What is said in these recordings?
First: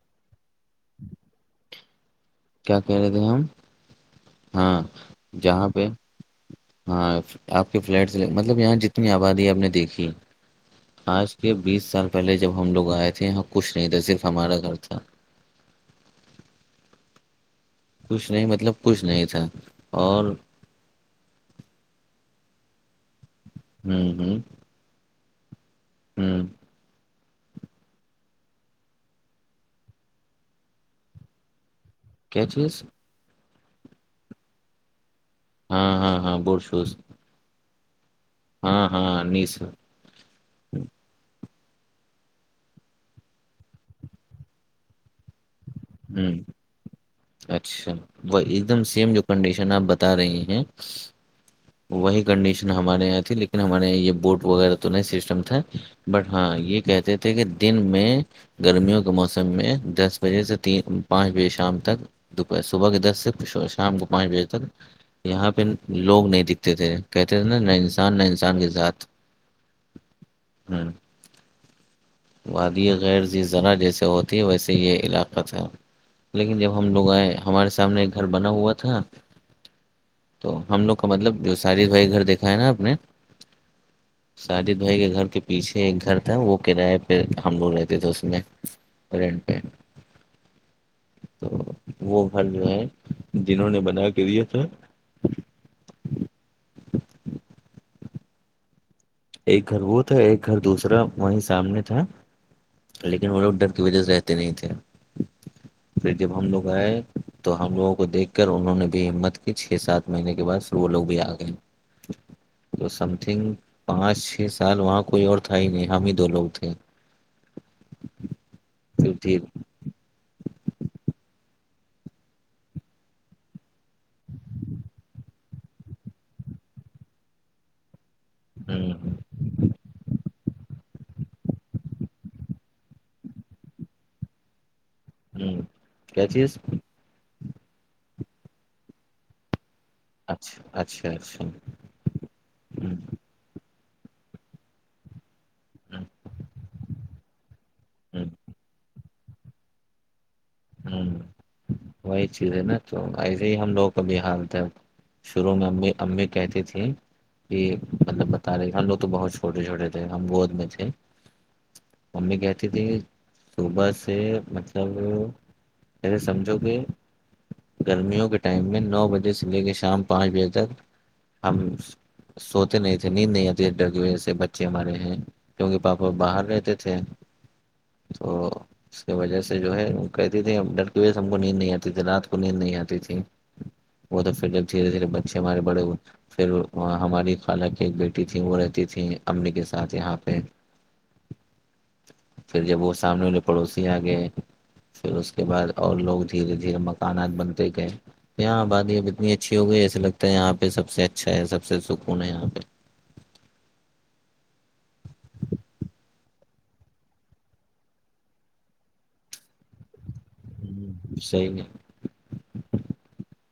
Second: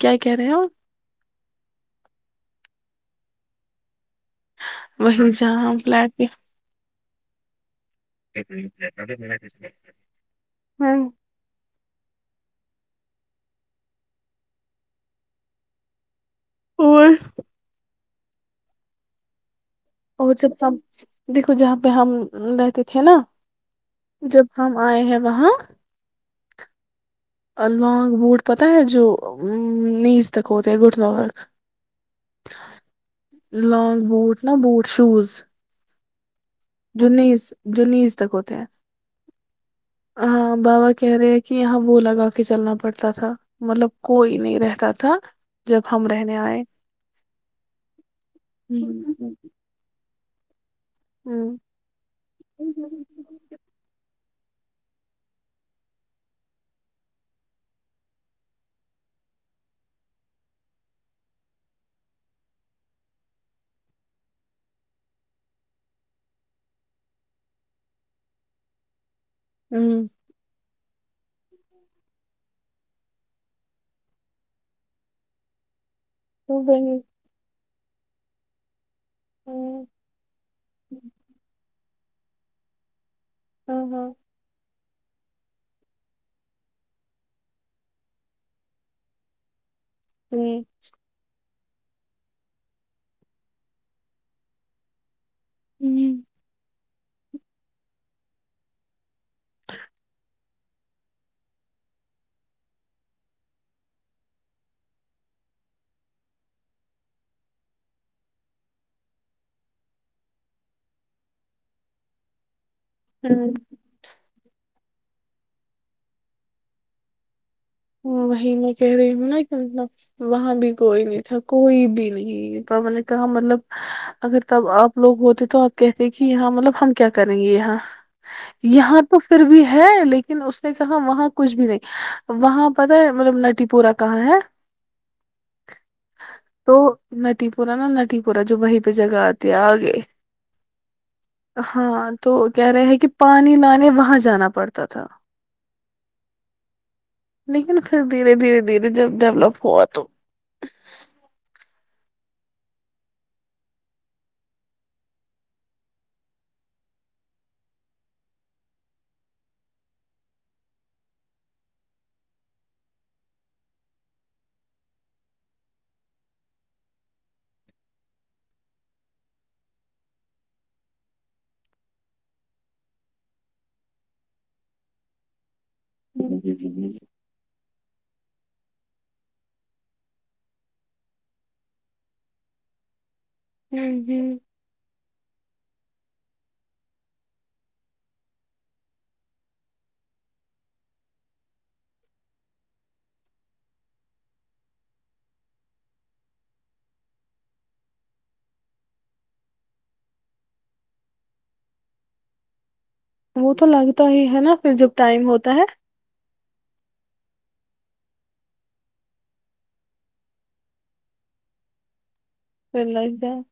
کیا کہہ رہے ہوپ کیا کہہ رہے تھے ہم ہاں وہی جہاں ہم پہ فلیٹ ہاں آپ کے فلیٹ سے مطلب یہاں جتنی آبادی آپ نے دیکھی ہوں یہ بیس سال پہلے جب ہم لوگ آئے تھے یہاں کچھ نہیں تھا صرف ہمارا گھر تھا اور کچھ نہیں مطلب کچھ نہیں تھا اور جب دیکھو جہاں پہ ہم رہتے تھے نا ہوں ہوں جب ہم آئے ہیں وہاں ہوں لانگ بوٹ پتاہ ہے جو نیز تک ہوتے ہے گھٹنوں تک کیا چیز لانگ بوٹ نا بوٹ شوز ہاں ہاں ہاں بوٹ سوز جو نیز جو نیز تک ہوتا ہے ہاں ہاں نیز ہاں بابا کہہ رہے ہیں کہ یہاں وہ لگا کے چلنا پڑتا تھا مطلب کوئی نہیں رہتا تھا جب ہم رہنے آئے اچھا وہ ایک ہ دم سیم جو ہ کنڈیشن آپ بتا بتا رہے ہیں ہوں وہی کنڈیشن ہمارے یہاں تھی لیکن لن ہمارے یہاں یہ بوٹ وغیرہ تو نہیں سسٹم تھا بٹ ہاں یہ کہتے تھے کہ دن میں گرمیوں کے موسم میں دس بجے سے تین پانچ بجے شام تک دوپہر صبح کے دس سے شام کو پانچ بجے تک یہاں پہ لوگ نہیں دکھتے تھے کہتے تھے نا نہ انسان نہ انسان کے زات ہوں ہاں وادی غیرضیزنا جیسے ہوتی ویسے یہ علاقہ تھا لیکن ہ جب ہم لوگ آئے ہمارے سامنے ایک گھر بنا ہوا تھا تو ہم لوگ کا مطلب جو ساجد بھائی گھر دیکھا ہے نا آپ نے ہاں ہاں ساجد بھائی کے گھر کے پیچھے ایک گھر تھا وہ کرای پہ ہم لوگ رہتے تھے اس میں رینٹ پہ ہوں تو وہ گھر جو ہے جنہوں نے بنا کے دے تھے ہوں ایک گھر وہ تھا ایک گھر دوسرا وہی سامنے تھا لیکن وہ لوگ ڈر کی وجہ سے رہتے نہیں تھے پھر جب ہم لوگ آئے تو ہم لوگوں کو دیکھ کر انہوں نے بھی ہمت کی چھ سات مہینے کے بعد وہ لوگ بھی آ گئے تو سم تھنگ پانچ چھ سال وہاں کوئی اور تھا ہی نہیں ہم ہی دو لوگ تھے ہاں وہی میں کہہ رہی پھر ہوں نا ٹھیک مطلب وہاں بھی کوئی نہیں تھا کوئی بھی نہیں بابا نے کہا مطلب اگر تب آپ لوگ ہوتے تو آپ کہتے کہ یہاں مطلب ہم کیا کریں گے یہاں ہوں یہاں تو ہوں پھر بھی ہے لیکن اس نے کہا وہاں کچھ بھی نہیں وہاں پتا ہے مطلب نٹی پورا کہاں ہے ہوں کیا چیز تو نٹی پورہ نا نٹی پورہ جو وہیں پہ جگہ آتی ہے آگے اچھا اچھا اچھا ہوں ہاں تو کہہ رہے ہیں کہ ہوں پانی نہانے وہاں جانا پڑتا تھا [unintelligible] لیکن پھر ہوں دھیرے دھیرے دھیرے جب ڈیولپ ہوا تو ہ وہی چیز ہے نا تو ایسے ہی ہم لوگوں کا بھی حالت ہے شروع میں ا امبمی کہتے تھے یہ مطلب بتا رہے ہم لوگ تو بہت چھوٹے چھوٹے تھے ہم گود میں تھے ممی کہتی تھی کہ صبح سے مطلب ا سمجھو کہ گرمیوں کے ٹائم میں نو بجے سے لے کے شام پانچ بجے تک ہمام سوتے نہیں تھے نیند نہیں آتی ا ڈر کی وجہ سے بچے ہمارے ہیں کیونکہ پاپا باہر رہتے تھے ہوں تو اس کی وجہ سے جو ہے کہتی تھی ڈرک ویس ہم کو نیند نہیں آتی تھی رات کو نیند نہیں آتی تھی وہ تو ہوں پھر جب دھیرے دھیرے بچے ہمارے بڑے ہوئے پھر ہماری خالہ کی ایک بیٹی تھی وہ رہتی تھیں امی کے ساتھ یہاں پہ [unintelligible] پھر جب وہ سامنے والے پڑوسی آ گئے پھر اس کے بعد اور لوگ دھیرے دھیرے مکانات بنتے گئے تو یہاں بادی اب اتنی اچھی ہو گئی ایسے لگتا ہے یہاں پہ سب سے اچھا ہے سب سکون ہے یہاں پہ وہ تو لگتا ہی ہے نا پھر جب ٹائم ہوتا ہے ہ صحی ہے پ لجد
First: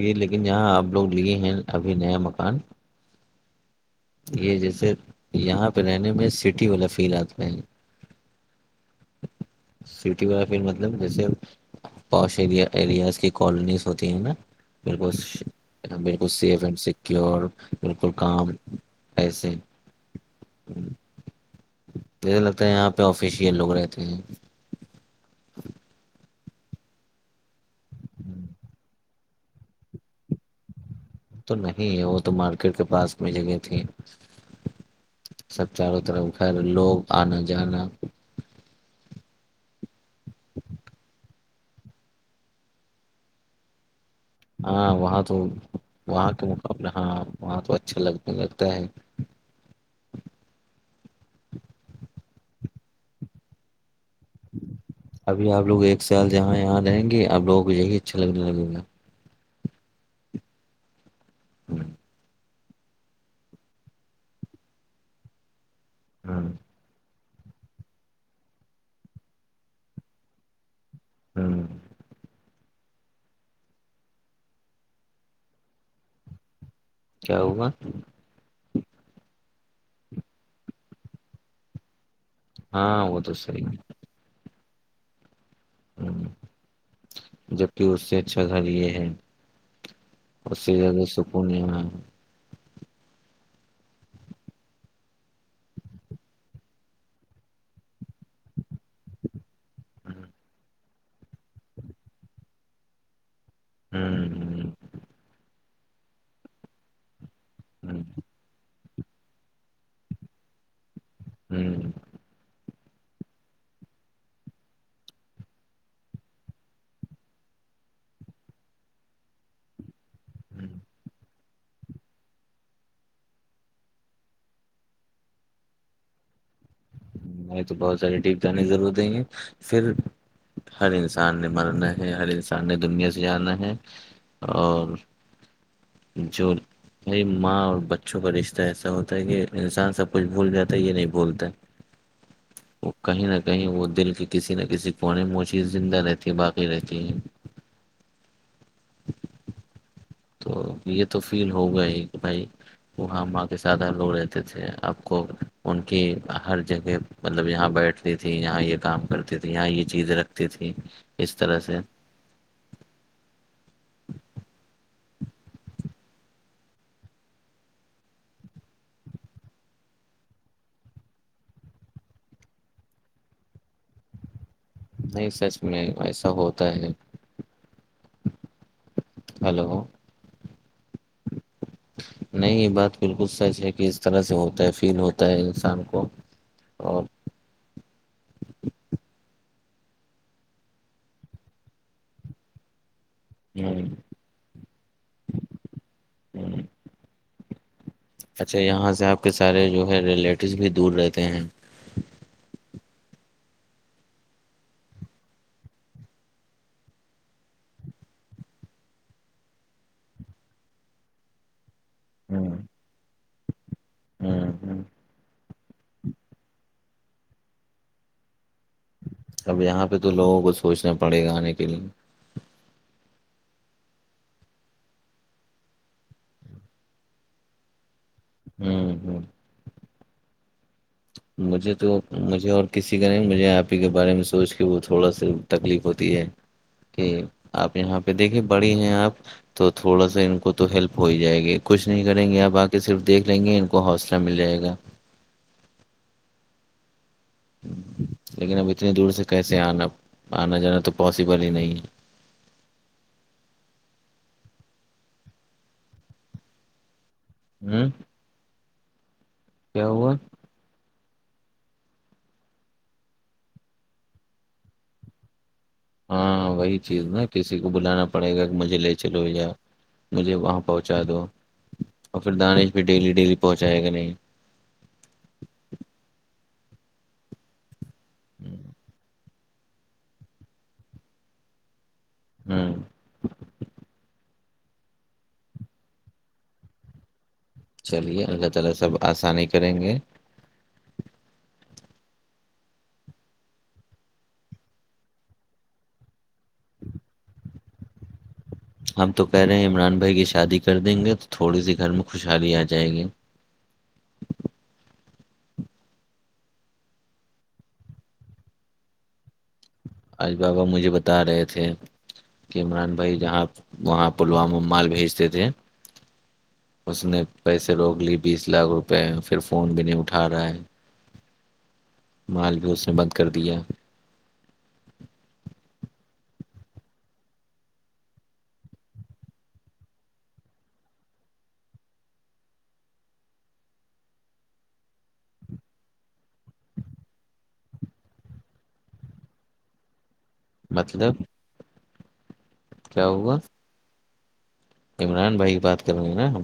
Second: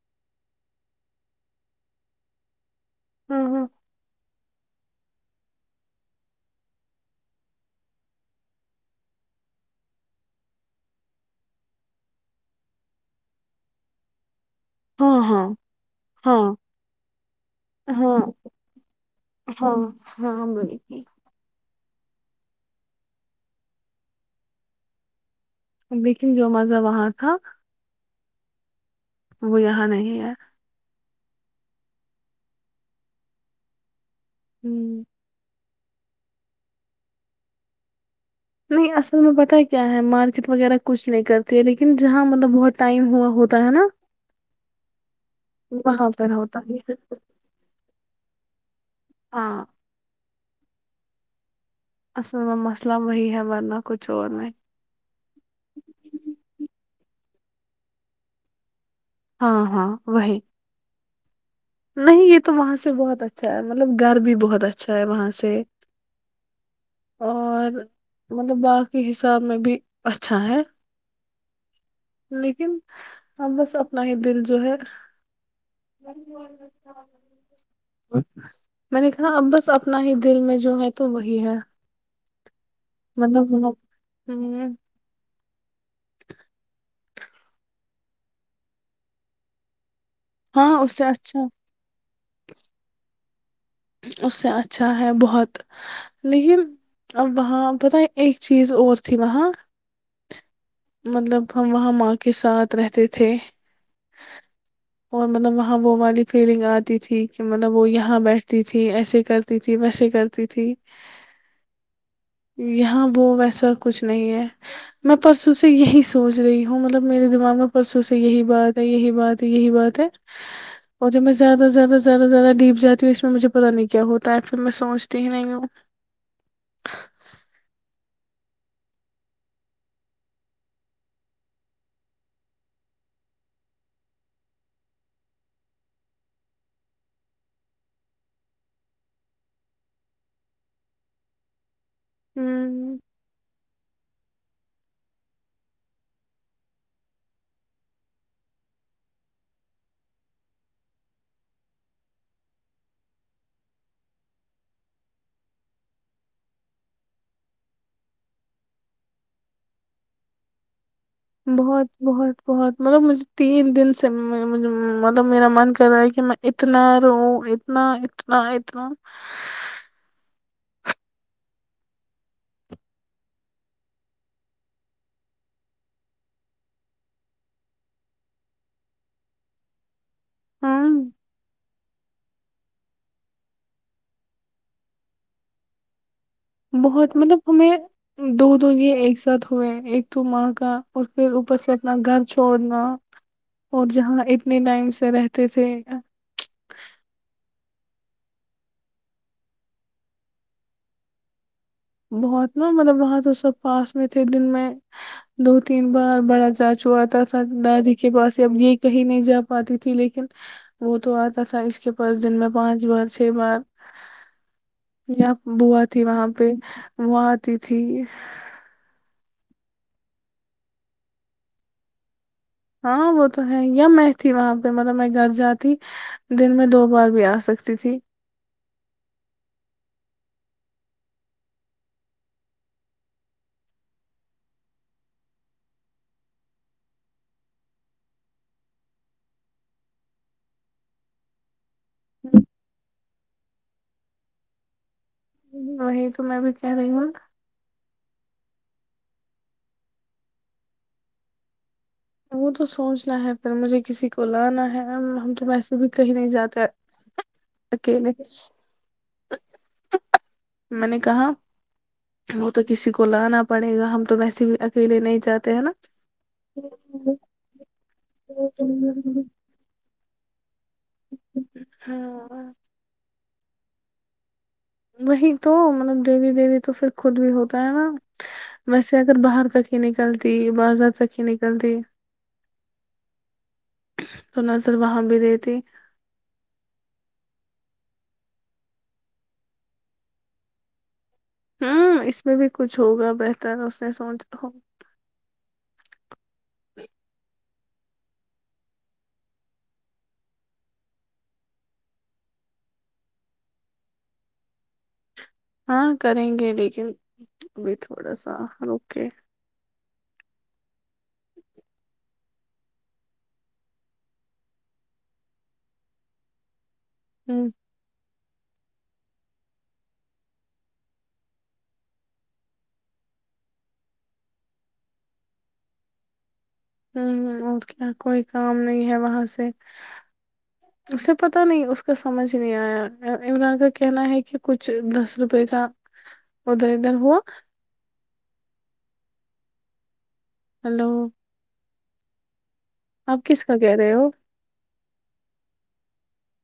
یہ لیکن یہاں آپ لوگ لیے ہیں ابھی نیا مکان ہوں ہوں یہ جیسے یہاں پہ رہنے میں سٹی والا فیلات میں سٹی والا پھر مطلب جیسے پوش ایر ایریاز کی کالونیز ہوتی ہیں نا بالک ہاں ہاں بالکل ہاں سیف اینڈ سیکیور بالکل ہاں کام ایسے ہاں ہاں مئی ت جیسا لگتا ہے یہاں پہ آفیشیل لوگ رہتے ہیں لیکن جو مزہ وہاں تھا وہ یہاں نہیں ہے تو نہیں وہ تو مارکیٹ کے پاس میں جگہ تھی ہوں سب چاروں طرف گھر لوگ آنا جانا نہیں اصل میں پتا کیا ہے مارکیٹ وغیرہ کچھ نہیں کر لیکن جہاں مطلب بہت ٹائم ہوا ہوتا ہے نا ہاں وہاں تو وہاں پر کے ہوتا مقابلے ہے ہاں وہاں تو اچھا لگ لگتا ہے ہاں اصل میں مسئلہ وہی ہے ورنہ کچھ اور میں ابھی آپ لوگ ایک سال جہاں یہاں رہیں گے آپ لوگوں کو یہی اچھا لگنے لگے گا ہاں ہاں وہ [unintelligible] نہیں یہ تو وہاں سے بہت اچھا ہے مطلب گھر بھی بہت اچھا ہے وہاں سے ہاں اور مطلب باقی حساب میں بھی اچھا ہے ہوں لیکم [unintelligible] ہاں بس اپنا ہی دل جو ہے کیا ہوگا میں نے کہا اب بس اپنا ہی دل میں جو ہے تو وہی ہے ہاں وہ تو مطلب ہ صحیح ہ [inaudible] جبک اس سے اچھا گھر یہ ہے اس سے زیادہ سکونیا ہے اس سے اچھا ہے بہت لیکن ا وہاں پت ایک چیز اور تھی وہاں مطلب ہم وہاں ماں کے ساتھ رہتے تھے ہوں [inaudible] اور مطلب وہاں وہ ہمی فیلنگ آتی تھی کہ مطلب وہ یہاں بیٹھ تھی ایسے کرتی تھی ویسے کرتی تھی ہوں یہاں وہ ویسا کچھ نہیں ہے میں پرسوں سے یہی سوچ رہی ہوں مطلب میرے دماغ میں پرسوں سے یہی بات ہے یہی بات ہے یہی بات ہے اور جب میں زیادہ سے زیادہ زیادہ زیادہ ڈیپ جاتی ہوں اس میں مجھے پتا نہیں کیا ہوتا ہے پھر میں سوچتی ہی نہیں ہوں ہم تو بہت سارے ٹپ جانے ضرور دیں گے پھر ہر انسان نے مرنا ہے ہر انسان نے دنیا سے جا ہے اور جو بھائی ماں اور بچوں کا رشتہ ایسا ہوتا ہے کہ انسان سب کچھ بھول جاتا ہے یہ نہیں بھولتا وہ ہ کہیں نہ کہیں وہ دل کی کسی نہ کسی پونے موشی زندہ رہتی ہے باقی رہتی ہے [inaudible] تو یہ تو فیل ہو گیا ہی کہ بھائی وہاں ماں کے سادھ لوگ رہتے تھے آپ کو ان کی ہر جگہ مطلب یہاں بیٹھتی تھی یہاں یہ کام کرتی تھی یہاں یہ چیزیں رکھتی تھی اس طرح سے بہت بہت بہت مطلب مجھے تین دن سے مطلب میرا من کر رہا ہے کہ میں اتنا رو اتنا اتنا اتنا نہیں سچ میں ایسا ہوتا ہے ہلو ہاں نہیں یہ بات بالکل سچ ہے کہ اس طرح سے ہوتا ہے فیل ہوتا ہے انسان کو اور بہت مطلب ہمیں دو دو یہ ایک ساتھ ہوئے ایک تو ماں کا اور پھر اوپر سے اپنا گھر چھوڑنا ہوں اور جہاں اتنے ٹائم سے رہتے تھے ہوں اچھا یہاں سے آپ کے سارے جو ہے ریلیٹیوز بھی دور رہتے ہیں بہت نا مطلب وہاں تو سب پاس میں تھے دن میں دو تین بار بڑا چاچو آتا تھا دادی کے پاس اب یہ کہیں نہیں جا پاتی تھی لیکن وہ تو آتا تھا اس کے فس دن میں ہوں پانچ بار چھ بار ہوں ہوں بوا تھی وہاں پہ وات تھی [inaudible] اب یہاں پہ تو لوگوں کو سوچنا پڑے گا آنے کے لیئے ہاں وہ تو ہے یا میں تھی وہاں پہ مطلب میں گھر جاتی دن میں دو بار بھی آ سکتی تھی ہوں ہوں مجھے تو مجھے اور کسی کا نہیں مجھے آپ ہی کے بارے میں سوچ کے وہ تھوڑا سا تکلیف ہوتی ہے کہ آپ یہاں پہ دیکھے بڑی ہیں آپ تو تھوڑا سا ان کو تو ہیلپ ہو ہی جائے گی کچھ نہیں کریں گے آپ آ کے صرف دیکھ لیں گے کو حوصلہ مل جائے گا وہی تو میں بھی کہہ رہی ہوں لیکن اب اتنی دور سے کیسے آنا آنا جانا تو پاسبل ہی نہیں ہے وہ تو سوچنا ہے پ مجھے کسی کو لانا ہے ہم تو ویسے بھی کہیں نہیں جاتے ہے ہوں اکیل کیا ہوا میں نے کہا وہ تو کسی کو لانا پڑے گا ہم تو ویسے بھی اکیلے نہیں جاتے ہیں نا ہاں وہی چیز نا کسی کو بلانا پڑے گا کہ مجھے لے چلو یا مجھے وہاں پہنچا دو اور پھر ہاں دانش بھی ڈیلی ڈیلی پہنچائے گا نہیں وہی تو مطلب دیوی دیوی تو پھر خود بھی ہوتا ہے نا ویسے اگر باہر تک ہی سکھی نکلتی بازات سکھی نکلتی ہاں تو نظر وہاں بھی دیتی چلیے اللہ تعالی سب اسانی کریں گے ہاں اس میں بھی کچھ ہوگا بہتر اس نے سوچ رہا ہو [inaudible] ہم تو کہہ رہے ہیں عمران بھائی کی شادی کر دیں گے تو تھوڑی سی گھر میں خوشحالی آ جائے گی ہاں کریں گے لیکن ابھی تھوڑا سا روکے آج بابا مجھے بتا رہے تھے کہ عمران بھائی جہاں وہاں پلوامہ مال بھیجتے تھے اس نے ہوں پیسے روک لی بیس لاکھ روپئے پھر فون بھی نہیں اٹھا رہا ہے مال بھی اس نے بند کر دیا ہ اور کیا کوئی کام نہیں ہے وہاں سے اسے پتاہ نہیں اس کا سمجھ نہیں آیا عمران کا کہنا ہے کہ کچھ نس روپے کا اد در ہوا ہلو مطلب کیا آپ ہوا کس کا کہہ رہے ہو عمران بھائی کی بات کر رہیں گ ہیں نا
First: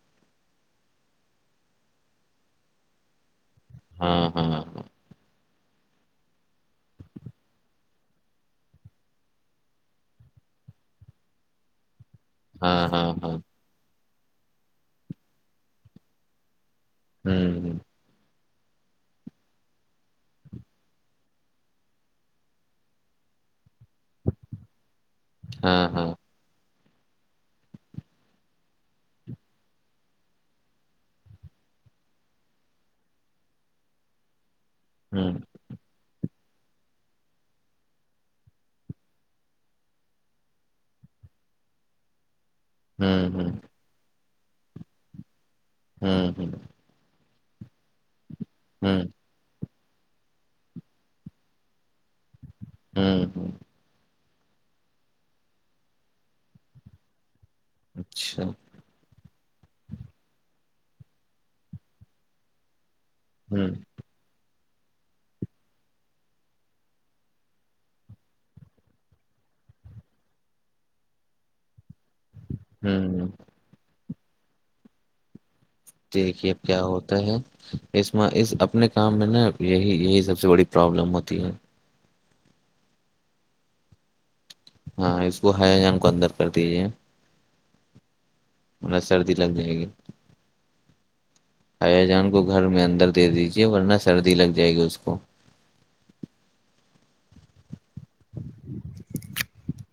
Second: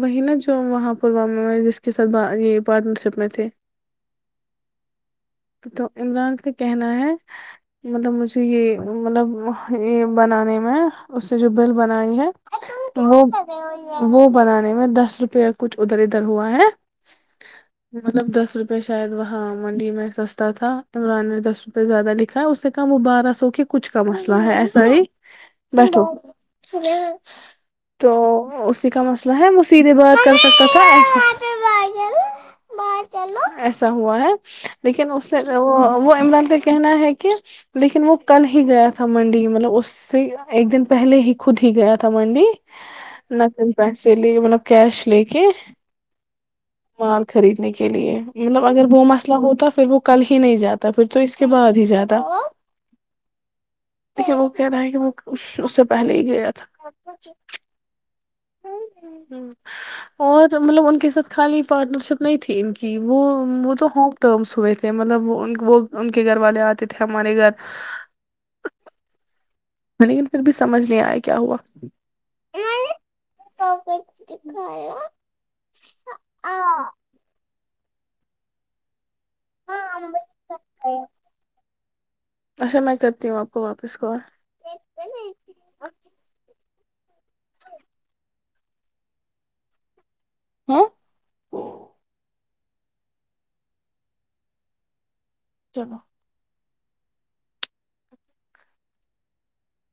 وہی نا جو وہاں پلوامہ میں جس کے ساتھ یہ پارٹنر شپ میں تھے ہاں ہاں تو عمران کا کہنا ہے مطلب مجھے یہ مطلب یہ بنانے میں اس نے جو بل بنائی ہے ہاں تو ہاں وہ ہاں ہاں وہ بنانے میں دس روپیہ کچھ ادھر ادھر ہوا ہے ہوں ہ مطلب دس روپئے شاید وہاں منڈی میں سستا تھا عمران نے دس روپئے زیادہ لکھا ہے اس سے کم وہ بارہ سو کے کچھ کا مسئلہ ہے ایسا ہی ہاں بیٹھو ہاں تو اسی کا مسئلہ ہے میں سیدھے بات کر سکتا تھا ایسا ایسا ہوا ہے لیکن اس ہوں نے وہ وہ عمران کا کہنا ہے کہ لیکن وہ کل ہی گیا تھا منڈی مطلب اس سے ایک دن پہلے ہی خود ہی گیا تھا منڈی ہوں نہ ہوں کہیں پیسے لے مطلب کیش لے کے ہوں مال خریدنے کے لیے مطلب اگر ہوں وہ مسئلہ ہوتا پھر وہ کل ہی نہیں جاتا پھر تو اس کے بعد ہی جاتا ہاں وہ کہہ رہا ہے کہ وہ اس سے پہلے ہی گیا تھا اچھا اور مطلب ان کے ساتھ خالی پارٹنر شپ نہیں تھی ان کی وہ ہوں وہ تو ہوم ٹرمس کوئے تھے مطلب وہ وہ ان کے گھر والے آتے تھے ہمارے گھر لیکن پھر بھی سمجھ نہیں آیا کیا ہوا ہوں کا کر کت ب ہےا [inaudible] دیکھیے اب کیا ہوتا ہے اس میں اس اپنے کام میں نا یہی یہی سب سے بڑی پرابلم ہوتی ہے اچھا میں کرتی ہوں آپ کو واپس کال ہاں اس کو ہیا جان کو اندر کر دیجیے مطلب سرد لگ ج ہے گی ہوں حیا جان کو گھر میں اندر دے دیجے ورنہ سردی لگ جائے گی اس کو چلو [inaudible]